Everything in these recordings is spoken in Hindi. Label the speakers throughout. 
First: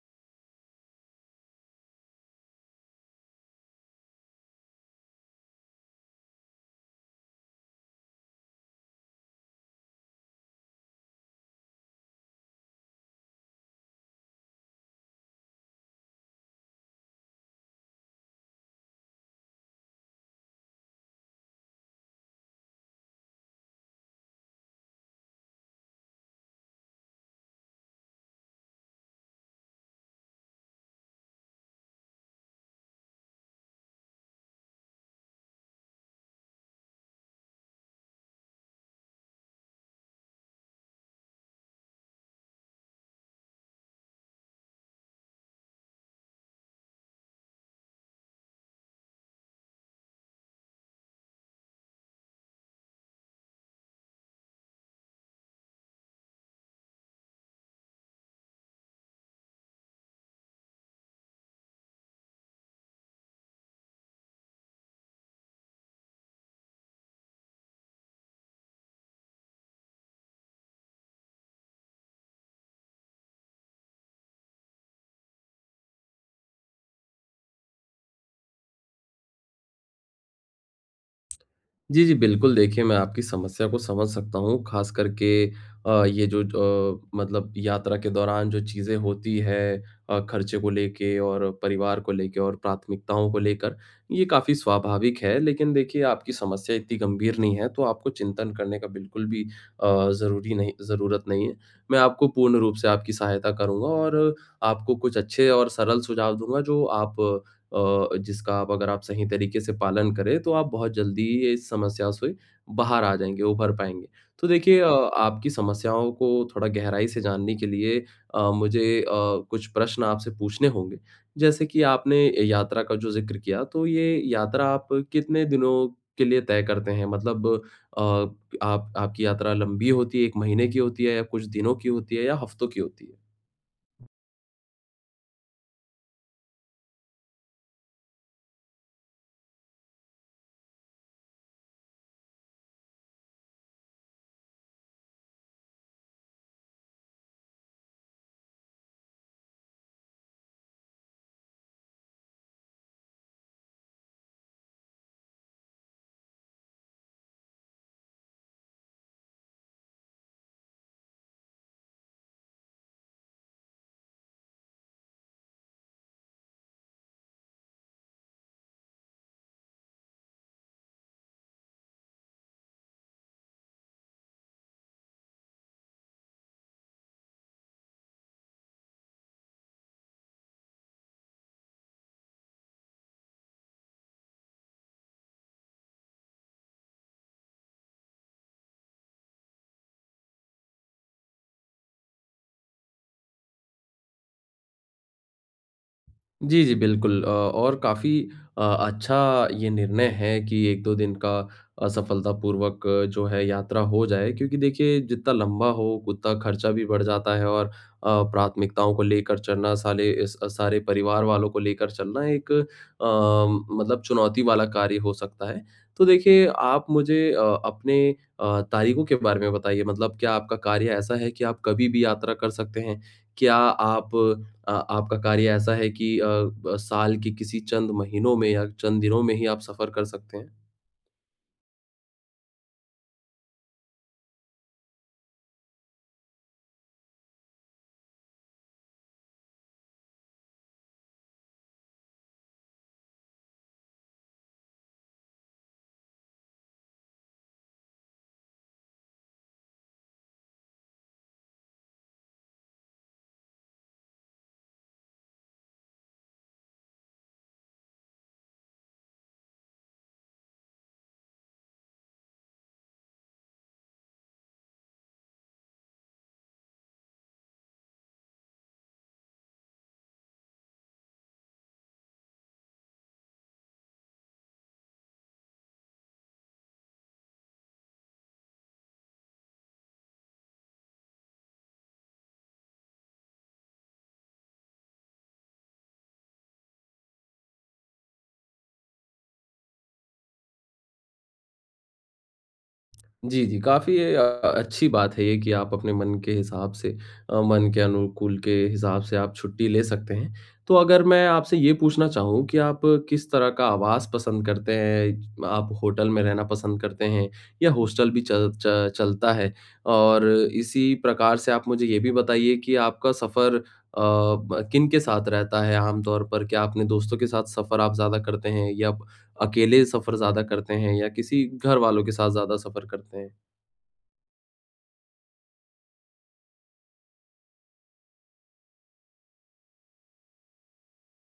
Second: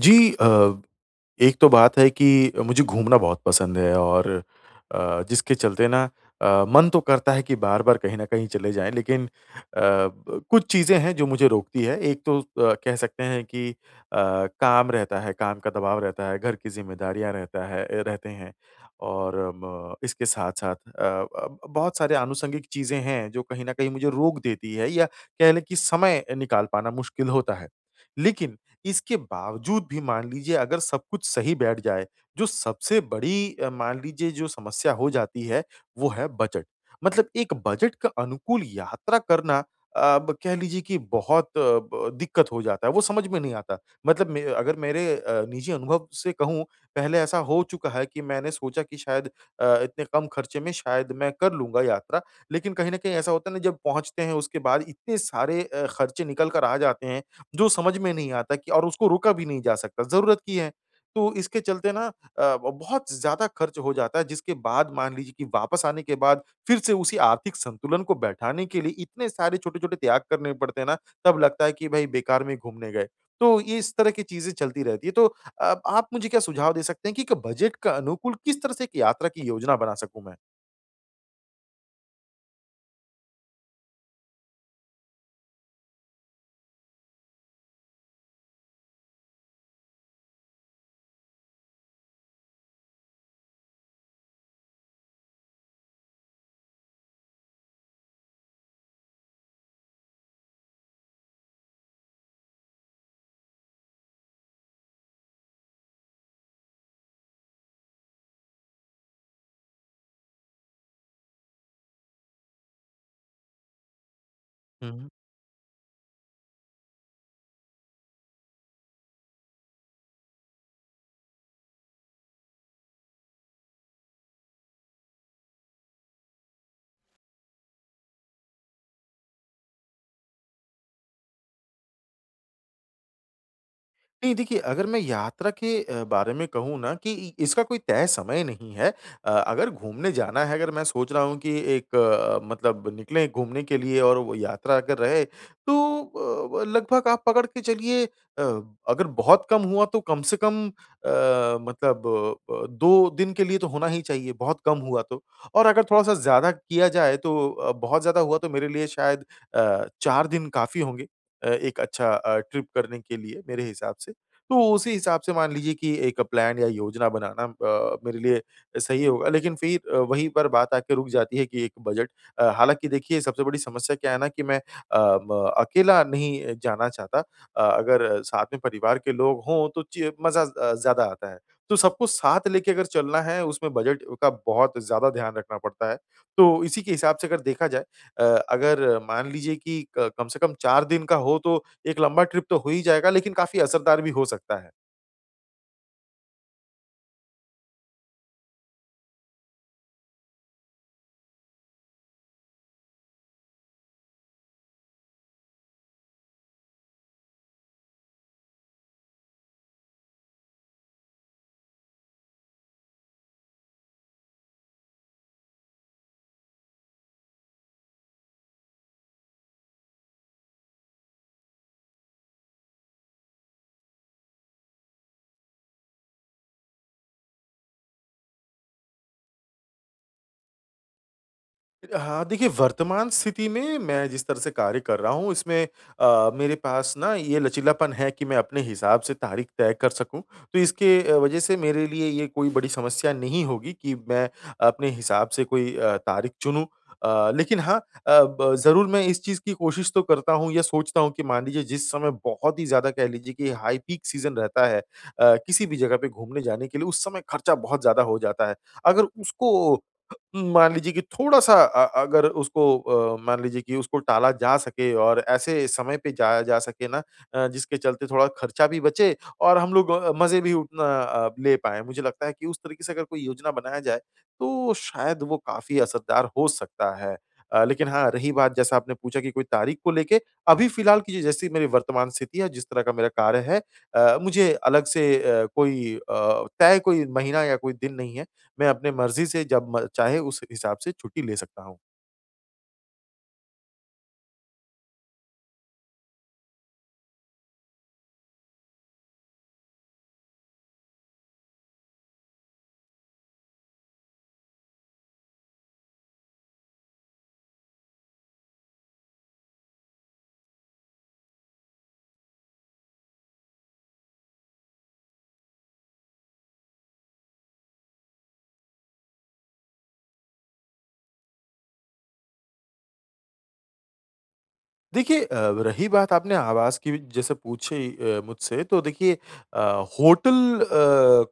Speaker 1: जी एक तो बात है कि मुझे घूमना बहुत पसंद है और जिसके चलते ना मन तो करता है कि बार-बार कहीं न कहीं चले जाएँ लेकिन अ, ब कुछ चीज़ें हैं जो मुझे रोकती है। एक तो कह सकते हैं कि काम रहता है, काम का दबाव रहता है, घर की ज़िम्मेदारियाँ रहते हैं और म इसके साथ-साथ अ, ब बहुत सारे आनुषंगिक चीज़ें हैं जो कहीं न कहीं मुझे रोक देती है या कह लें कि समय निकाल पाना मुश्किल होता है। लेकिन इसके बावजूद भी मान लीजिए अगर सब कुछ सही बैठ जाए, जो सबसे बड़ी मान लीजिए जो समस्या हो जाती है, वो है बजट। मतलब एक बजट का अनुकूल यात्रा करना अ, ब कह लीजिए कि बहुत अ, ब दिक्कत हो जाता है, वो समझ में नहीं आता। मतलब मे अगर मेरे निजी अनुभव से कहूँ, पहले ऐसा हो चुका है कि मैंने सोचा कि शायद इतने कम खर्चे में शायद मैं कर लूँगा यात्रा, लेकिन कहीं न कहीं ऐसा होता है ना जब पहुँचते हैं उसके बाद इतने सारे खर्चे निकल कर आ जाते हैं जो समझ में नहीं आता कि और उसको रोका भी नहीं जा सकता, ज़रूरत की है। तो इसके चलते ना बहुत ज़्यादा खर्च हो जाता है जिसके बाद मान लीजिए कि वापस आने के बाद फिर से उसी आर्थिक संतुलन को बैठाने के लिए इतने सारे छोटे-छोटे त्याग करने पड़ते हैं ना, तब लगता है कि भई बेकार में घूमने गए। तो ये इस तरह की चीज़ें चलती रहती है। तो आप मुझे क्या सुझाव दे सकते हैं कि एक बजट का अनुकूल किस तरह से एक यात्रा की योजना बना सकूँ मैं?
Speaker 2: जी, जी, बिल्कुल, देखिए, मैं आपकी समस्या को समझ सकता हूँ, ख़ास करके मतलब यात्रा के दौरान जो चीज़ें होती हैं खर्चे को लेके और परिवार को लेके और प्राथमिकताओं को लेकर, ये काफ़ी स्वाभाविक है। लेकिन देखिए, आपकी समस्या इतनी गंभीर नहीं है, तो आपको चिंतन करने का बिल्कुल भी ज़रूरी नहीं ज़रूरत नहीं है। मैं आपको पूर्ण रूप से आपकी सहायता करूँगा और आपको कुछ अच्छे और सरल सुझाव दूँगा, जो आप अ, जिसका आप अगर आप सही तरीके से पालन करें तो आप बहुत जल्दी ये इस समस्या से बाहर आ जाएँगे, उभर पाएँगे। तो देखिए
Speaker 1: हुँ।
Speaker 2: आपकी समस्याओं को थोड़ा गहराई से जानने के लिए मुझे कुछ प्रश्न आपसे पूछने होंगे। जैसे कि आपने यात्रा का जो ज़िक्र किया, तो ये यात्रा आप कितने दिनों के लिए तय करते हैं? मतलब अ, आप आपकी यात्रा लंबी होती है, 1 महीने की होती है या कुछ दिनों की होती है या हफ्तों की होती है?
Speaker 1: नहीं देखिए, अगर मैं यात्रा के बारे में कहूँ ना कि इ इसका कोई तय समय नहीं है। अगर घूमने जाना है, अगर मैं सोच रहा हूँ कि एक मतलब निकलें घूमने के लिए और वो यात्रा अगर रहे, तो अ, व लगभग आप पकड़ के चलिए अगर बहुत कम हुआ तो कम से कम मतलब 2 दिन के लिए तो होना ही चाहिए, बहुत कम हुआ तो। और अगर थोड़ा-सा ज़्यादा किया जाए तो बहुत ज़्यादा हुआ तो मेरे लिए शायद 4 दिन काफ़ी होंगे एक अच्छा ट्रिप करने के लिए मेरे हिसाब से। तो उसी हिसाब से मान लीजिए कि एक प्लान या योजना बनाना मेरे लिए सही होगा। लेकिन फिर वहीं पर बात आके रुक जाती है कि एक बजट हालाँकि देखिए सबसे बड़ी समस्या क्या है ना कि मैं अ, म अकेला नहीं जाना चाहता। अगर साथ में परिवार के लोग हों तो च मज़ा ज़्यादा आता है। तो सबको साथ लेके अगर चलना है उसमें बजट का बहुत ज़्यादा ध्यान रखना पड़ता है। तो इसी के हिसाब से अगर देखा जाए अ, अगर मान लीजिए कि क कम से कम 4 दिन का हो तो एक लंबा ट्रिप तो हो ही जाएगा लेकिन काफ़ी असरदार भी हो सकता है।
Speaker 2: जी, जी, बिल्कुल और काफ़ी अच्छा ये निर्णय है कि 1-2 दिन का सफलतापूर्वक जो है यात्रा हो जाए क्योंकि देखिए जितना लंबा हो उतना खर्चा भी बढ़ जाता है और प्राथमिकताओं को लेकर चलना साले इस सारे परिवार वालों को लेकर चलना एक मतलब चुनौती वाला कार्य हो सकता है। तो देखिए आप मुझे अपने तारीखों के बारे में बताइए मतलब क्या आपका कार्य ऐसा है कि आप कभी भी यात्रा कर सकते हैं? क्या आप आपका कार्य ऐसा है कि अ, ब साल के किसी चंद महीनों में या चंद दिनों में ही आप सफ़र कर सकते हैं।
Speaker 1: हाँ, देखिए वर्तमान स्थिति में मैं जिस तरह से कार्य कर रहा हूँ इसमें मेरे पास ना ये लचीलापन है कि मैं अपने हिसाब से तारीख तय कर सकूँ। तो इसके वजह से मेरे लिए ये कोई बड़ी समस्या नहीं होगी कि मैं अपने हिसाब से कोई तारीख चुनूँ। लेकिन हाँ, अ, ब ज़रूर मैं इस चीज़ की कोशिश तो करता हूँ या सोचता हूँ कि मान लीजिए जिस समय बहुत ही ज़्यादा कह लीजिए कि हाई पीक सीज़न रहता है किसी भी जगह पे घूमने जाने के लिए उस समय खर्चा बहुत ज़्यादा हो जाता है। अगर उसको मान लीजिए कि थोड़ा-सा अगर उसको मान लीजिए कि उसको टाला जा सके और ऐसे समय पे जाया जा सके ना जिसके चलते थोड़ा खर्चा भी बचे और हम लोग मज़े भी उतना ले पाएँ। मुझे लगता है कि उस तरीके से अगर कोई योजना बनाया जाए, तो शायद वो काफ़ी असरदार हो सकता है। लेकिन हाँ, रही बात जैसा आपने पूछा कि कोई तारीख को लेके, अभी फ़िलहाल की जैसी मेरी वर्तमान स्थिति है, जिस तरह का मेरा कार्य है मुझे अलग से कोई तय कोई महीना या कोई दिन नहीं है। मैं अपने मर्ज़ी से जब म चाहे उस हिसाब से छुट्टी ले सकता हूँ।
Speaker 2: जी, जी, काफ़ी अच्छी बात है ये कि आप अपने मन के हिसाब से मन के अनुकूल के हिसाब से आप छुट्टी ले सकते हैं। तो अगर मैं आपसे ये पूछना चाहूँ कि आप किस तरह का आवास पसंद करते हैं? आप होटल में रहना पसंद करते हैं या हॉस्टल भी चल च चलता है? और इसी प्रकार से आप मुझे ये भी बताइए कि आपका सफ़र अ, ब किनके साथ रहता है आम तौर पर? क्या अपने दोस्तों के साथ सफ़र आप ज़्यादा करते हैं या अकेले सफ़र ज़्यादा करते हैं या किसी घरवालों के साथ ज़्यादा सफ़र करते हैं।
Speaker 1: देखिए रही बात आपने आवाज़ की जैसे पूछी मुझसे तो देखिए अ, होटल अ,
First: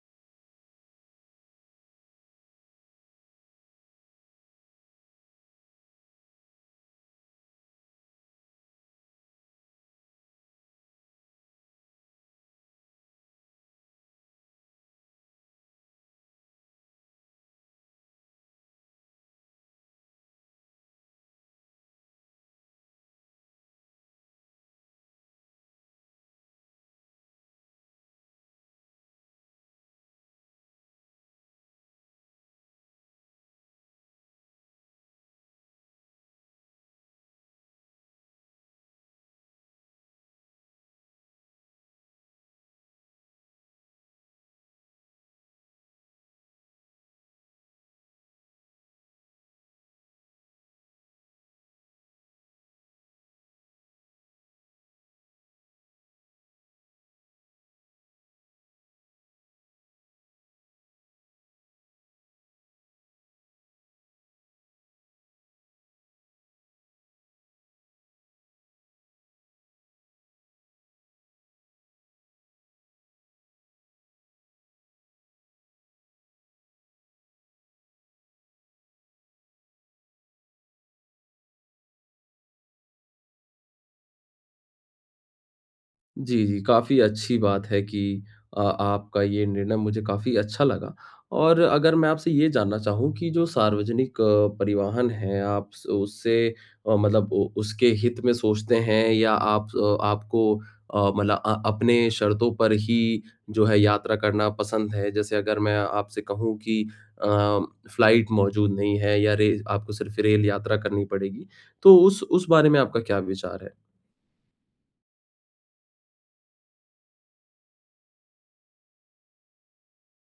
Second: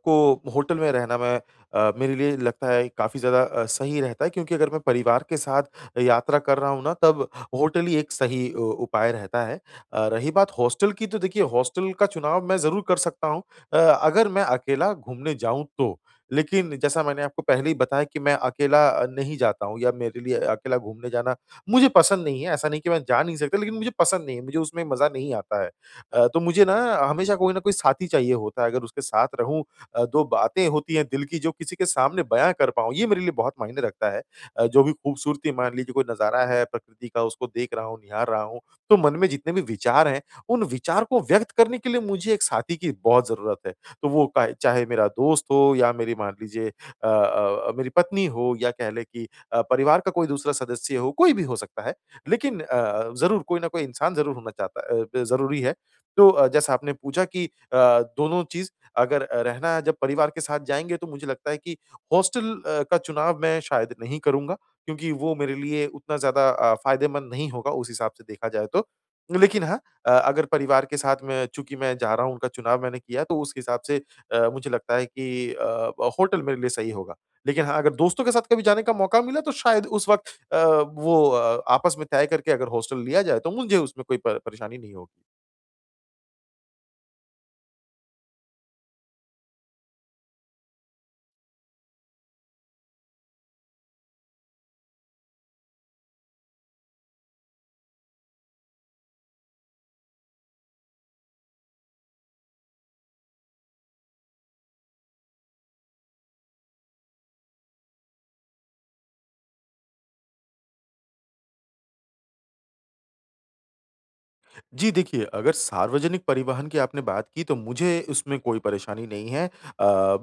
Speaker 1: को होटल में रहना मैं मेरे लिए लगता है काफ़ी ज़्यादा सही रहता है क्योंकि अगर मैं परिवार के साथ यात्रा कर रहा हूँ ना तब होटल ही एक सही उपाय रहता है। रही बात हॉस्टल की तो देखिए हॉस्टल का चुनाव मैं ज़रूर कर सकता हूँ अगर मैं अकेला घूमने जाऊँ तो। लेकिन जैसा मैंने आपको पहले ही बताया कि मैं अकेला नहीं जाता हूँ या मेरे लिए अकेला घूमने जाना मुझे पसंद नहीं है, ऐसा नहीं कि मैं जा नहीं सकता लेकिन मुझे पसंद नहीं है, मुझे उसमें मज़ा नहीं आता है। तो मुझे ना हमेशा कोई ना कोई साथी चाहिए होता है, अगर उसके साथ रहूँ 2 बातें होती हैं दिल की जो किसी के सामने बयाँ कर पाऊँ, ये मेरे लिए बहुत मायने रखता है। जो भी खूबसूरती मान लीजिए कोई नज़ारा है प्रकृति का उसको देख रहा हूँ, निहार रहा हूँ, तो मन में जितने भी विचार हैं, उन विचार को व्यक्त करने के लिए मुझे एक साथी की बहुत ज़रूरत है। तो वो काहे चाहे मेरा दोस्त हो या मेरी मान लीजिए मेरी पत्नी हो या कह लें कि परिवार का कोई दूसरा सदस्य हो, कोई भी हो सकता है। लेकिन ज़रूर कोई न कोई इंसान ज़रूर होना चाहता अ, ब ज़रूरी है। तो जैसा आपने पूछा कि दोनों चीज़ अगर रहना है जब परिवार के साथ जाएँगे तो मुझे लगता है कि हॉस्टल का चुनाव मैं शायद नहीं करूँगा, क्योंकि वो मेरे लिए उतना ज़्यादा फ़ायदेमंद नहीं होगा उस हिसाब से देखा जाए तो। लेकिन हाँ, अगर परिवार के साथ मैं चूँकि मैं जा रहा हूँ, उनका चुनाव मैंने किया तो उस हिसाब से मुझे लगता है कि होटल मेरे लिए सही होगा। लेकिन हाँ, अगर दोस्तों के साथ कभी जाने का मौका मिला तो शायद उस वक़्त अ, वो आपस में तय करके अगर हॉस्टल लिया जाए तो मुझे उसमें कोई प परेशानी नहीं होगी।
Speaker 2: जी, जी, काफ़ी अच्छी बात है कि आपका ये निर्णय मुझे काफ़ी अच्छा लगा और अगर मैं आपसे ये जानना चाहूँ कि जो सार्वजनिक परिवहन है, आप स उससे मतलब उ उसके हित में सोचते हैं या आपको अपने शर्तों पर ही जो है यात्रा करना पसंद है? जैसे अगर मैं आपसे कहूँ कि अ, फ्लाइट मौजूद नहीं है या रे आपको सिर्फ़ रेल यात्रा करनी पड़ेगी, तो उस बारे में आपका क्या विचार है?
Speaker 1: जी, देखिए, अगर सार्वजनिक परिवहन की आपने बात की तो मुझे उसमें कोई परेशानी नहीं है।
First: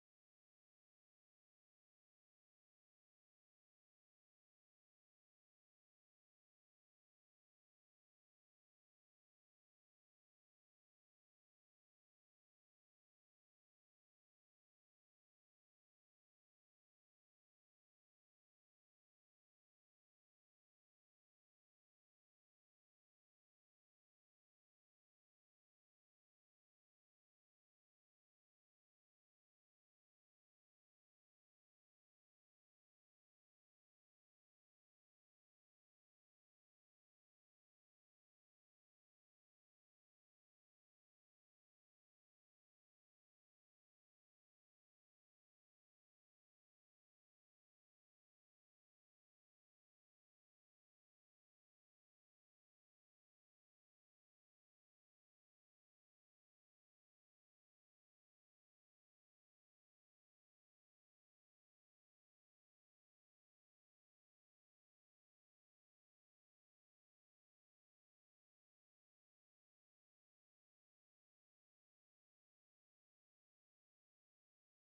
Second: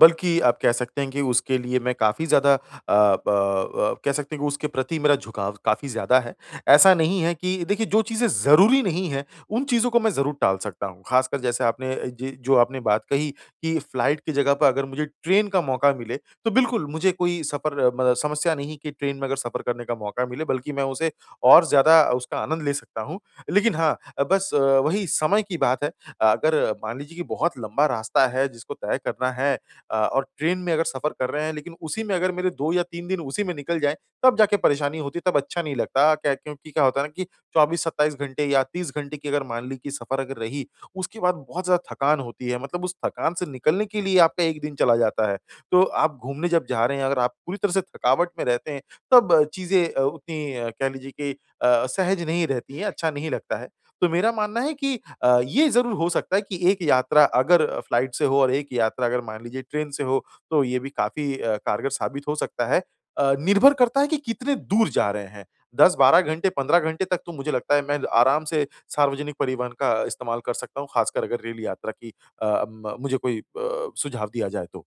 Speaker 1: बल्कि आप कह सकते हैं कि उसके लिए मैं काफ़ी ज़्यादा कह सकते हैं कि उसके प्रति मेरा झुकाव काफ़ी ज़्यादा है। ऐसा नहीं है कि देखिए जो चीज़ें ज़रूरी नहीं हैं, उन चीज़ों को मैं ज़रूर टाल सकता हूँ। ख़ासकर जैसे आपने जी जो आपने बात कही कि फ्लाइट की जगह पर अगर मुझे ट्रेन का मौका मिले, तो बिल्कुल मुझे कोई सफ़र मतलब समस्या नहीं कि ट्रेन में अगर सफ़र करने का मौका मिले बल्कि मैं उसे और ज़्यादा उसका आनंद ले सकता हूँ। लेकिन हाँ, बस वही समय की बात है। अगर मान लीजिए कि बहुत लंबा रास्ता है जिसको तय करना है और ट्रेन में अगर सफ़र कर रहे हैं लेकिन उसी में अगर मेरे 2 या 3 दिन उसी में निकल जाएँ, तब जाके परेशानी होती है, तब अच्छा नहीं लगता। क्या क्योंकि क्या होता है ना कि 24-27 घंटे या 30 घंटे की अगर मान ली कि सफ़र अगर रही, उसके बाद बहुत ज़्यादा थकान होती है। मतलब उस थकान से निकलने के लिए आपका 1 दिन चला जाता है। तो आप घूमने जब जा रहे हैं, अगर आप पूरी तरह से थकावट में रहते हैं, तब चीज़ें उतनी कह लीजिए कि सहज नहीं रहती है, अच्छा नहीं लगता है। तो मेरा मानना है कि ये ज़रूर हो सकता है कि एक यात्रा अगर फ्लाइट से हो और एक यात्रा अगर मान लीजिए ट्रेन से हो, तो ये भी काफ़ी कारगर साबित हो सकता है। निर्भर करता है कि कितने दूर जा रहे हैं। 10-12 घंटे, 15 घंटे तक तो मुझे लगता है मैं आराम से सार्वजनिक परिवहन का इस्तेमाल कर सकता हूँ, खासकर अगर रेल यात्रा की अ, म मुझे कोई सुझाव दिया जाए तो।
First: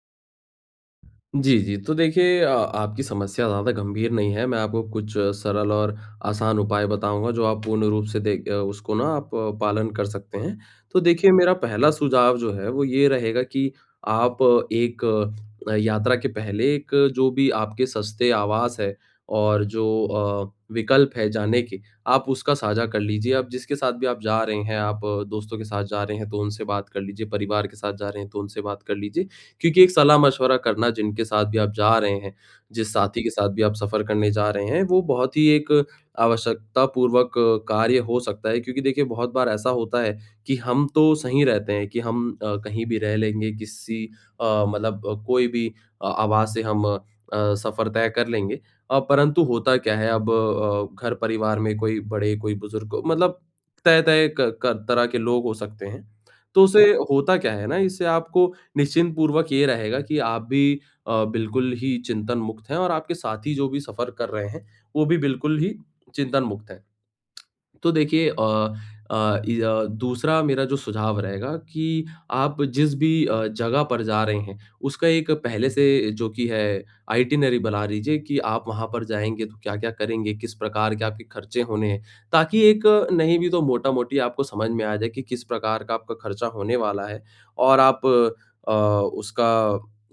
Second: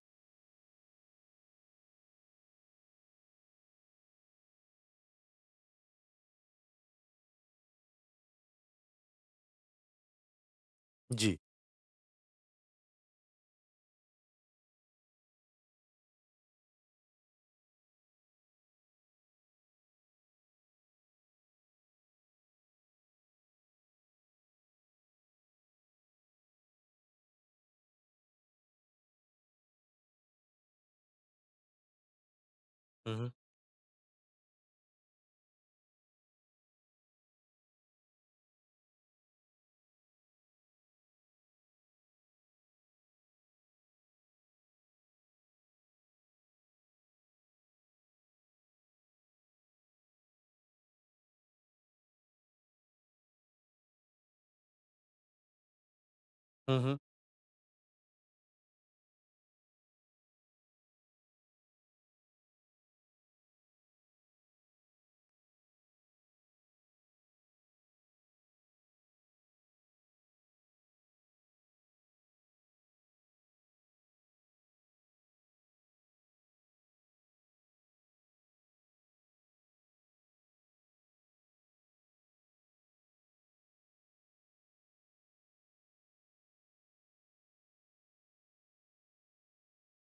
Speaker 2: जी, जी। तो देखिए आपकी समस्या ज़्यादा गंभीर नहीं है, मैं आपको कुछ सरल और आसान उपाय बताऊँगा जो आप पूर्ण रूप से उसको ना आप पालन कर सकते हैं। तो देखिए
Speaker 1: जी।
Speaker 2: मेरा पहला सुझाव जो है वो ये रहेगा कि एक यात्रा के पहले एक जो भी आपके सस्ते आवास है और जो विकल्प है जाने के, आप उसका साझा कर लीजिए। आप जिसके साथ भी आप जा रहे हैं, आप दोस्तों के साथ जा रहे हैं तो उनसे बात कर लीजिए, परिवार के साथ जा रहे हैं तो उनसे बात कर लीजिए। क्योंकि एक सलाह-मशवरा करना जिनके साथ भी आप जा रहे हैं, जिस
Speaker 1: हुँ,
Speaker 2: साथी
Speaker 1: हुँ।
Speaker 2: के साथ भी आप सफ़र करने जा रहे हैं, वो बहुत ही एक आवश्यकतापूर्वक कार्य हो सकता है क्योंकि देखिए बहुत बार ऐसा होता है कि हम तो सही रहते हैं कि हम कहीं भी रह लेंगे, किसी कोई भी आवाज़ से हम सफ़र तय कर लेंगे। परंतु होता क्या है अब घर परिवार में कोई बड़े, कोई बुज़ुर्ग मतलब तय-तय क क कर तरह के लोग हो सकते हैं। तो
Speaker 1: हुँ,
Speaker 2: उसे
Speaker 1: हुँ।
Speaker 2: होता क्या है ना, इससे आपको निश्चिंत पूर्वक ये रहेगा कि आप भी बिल्कुल ही चिंतन मुक्त हैं और आपके साथी जो भी सफ़र कर रहे हैं, वो भी बिल्कुल ही चिंतन मुक्त हैं। तो देखिए दूसरा मेरा जो सुझाव रहेगा कि आप जिस भी जगह पर जा रहे हैं, उसका एक पहले से जो कि है आइटिनरी बना लीजिए कि आप वहाँ पर जाएँगे तो क्या-क्या करेंगे, किस प्रकार के आपके खर्चे होने हैं। ताकि एक नहीं भी तो मोटा-मोटी आपको समझ में आ जाए कि किस प्रकार का आपका खर्चा होने वाला है और आप उसका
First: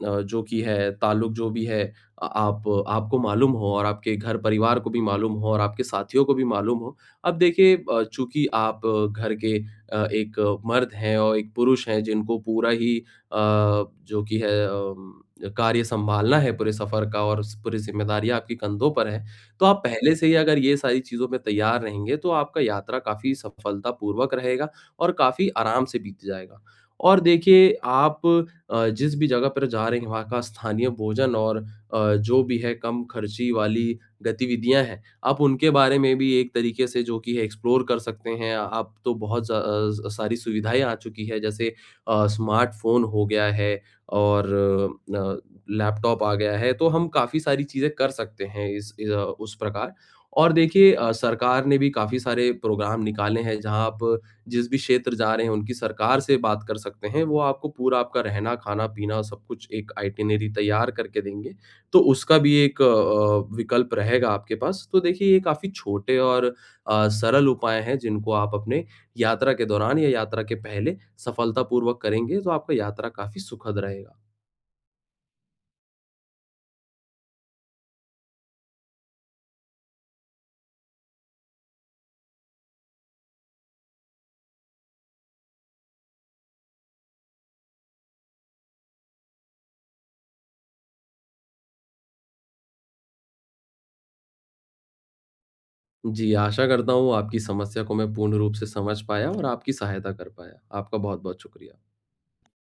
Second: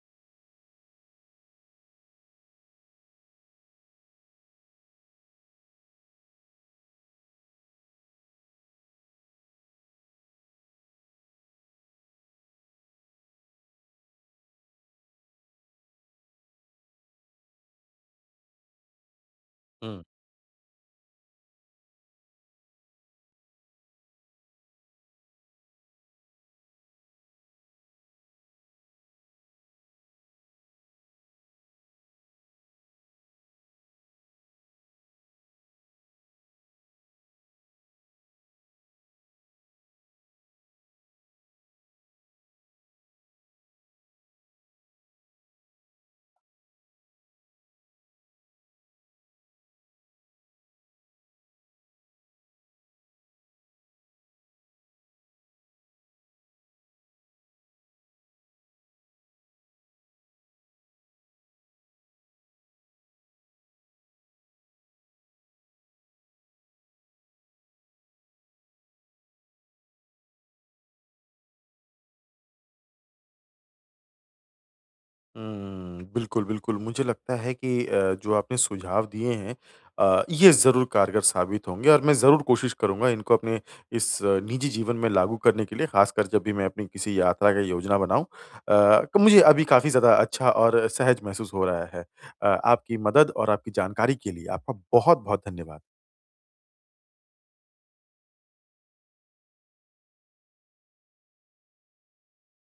Speaker 2: जो कि है ताल्लुक जो भी है आप आपको मालूम हो और आपके घर परिवार को भी मालूम हो और आपके साथियों को भी मालूम हो। अब देखिए चूँकि आप घर के एक मर्द हैं और एक पुरुष हैं जिनको पूरा ही जो कि है कार्य सँभालना है पूरे सफ़र का और स पूरी ज़िम्मेदारियाँ आपके कंधों पर हैं। तो आप
Speaker 1: हुँ।
Speaker 2: पहले से ही अगर ये सारी चीज़ों में तैयार रहेंगे तो आपका यात्रा काफ़ी सफलतापूर्वक रहेगा और काफ़ी आराम से बीत जाएगा। और देखिए आप जिस भी जगह पर जा रहे हैं वहाँ का स्थानीय भोजन और जो भी है कम खर्ची वाली गतिविधियाँ हैं आप उनके बारे में भी एक तरीके से जो कि है एक्सप्लोर कर सकते हैं। अब तो बहुत सारी सुविधाएँ आ चुकी है जैसे स्मार्टफ़ोन हो गया है और अ, लैपटॉप आ गया है, तो हम काफ़ी सारी चीज़ें कर सकते हैं उस प्रकार। और देखिए सरकार ने भी काफ़ी सारे प्रोग्राम निकाले हैं जहाँ आप जिस भी क्षेत्र जा रहे हैं उनकी सरकार से बात कर सकते हैं। वो आपको पूरा आपका रहना, खाना, पीना सब कुछ एक आइटिनरी तैयार करके देंगे। तो उसका भी एक विकल्प रहेगा आपके पास। तो देखिए ये काफ़ी छोटे और सरल उपाय हैं जिनको आप अपने यात्रा के दौरान या यात्रा के पहले सफलतापूर्वक करेंगे तो आपका यात्रा काफ़ी सुखद रहेगा।
Speaker 1: हुँ, बिल्कुल, बिल्कुल। मुझे लगता है कि जो आपने सुझाव दिए हैं ये ज़रूर कारगर साबित होंगे और मैं ज़रूर कोशिश करूँगा इनको अपने इस निजी जीवन में लागू करने के लिए, ख़ासकर जब भी मैं अपनी किसी यात्रा की योजना बनाऊँ। मुझे अभी काफ़ी ज़्यादा अच्छा और सहज महसूस हो रहा है। आपकी मदद और आपकी जानकारी के लिए आपका बहुत-बहुत धन्यवाद।
Speaker 2: जी, आशा करता हूँ आपकी समस्या को मैं पूर्ण रूप से समझ पाया और आपकी सहायता कर पाया। आपका बहुत-बहुत शुक्रिया।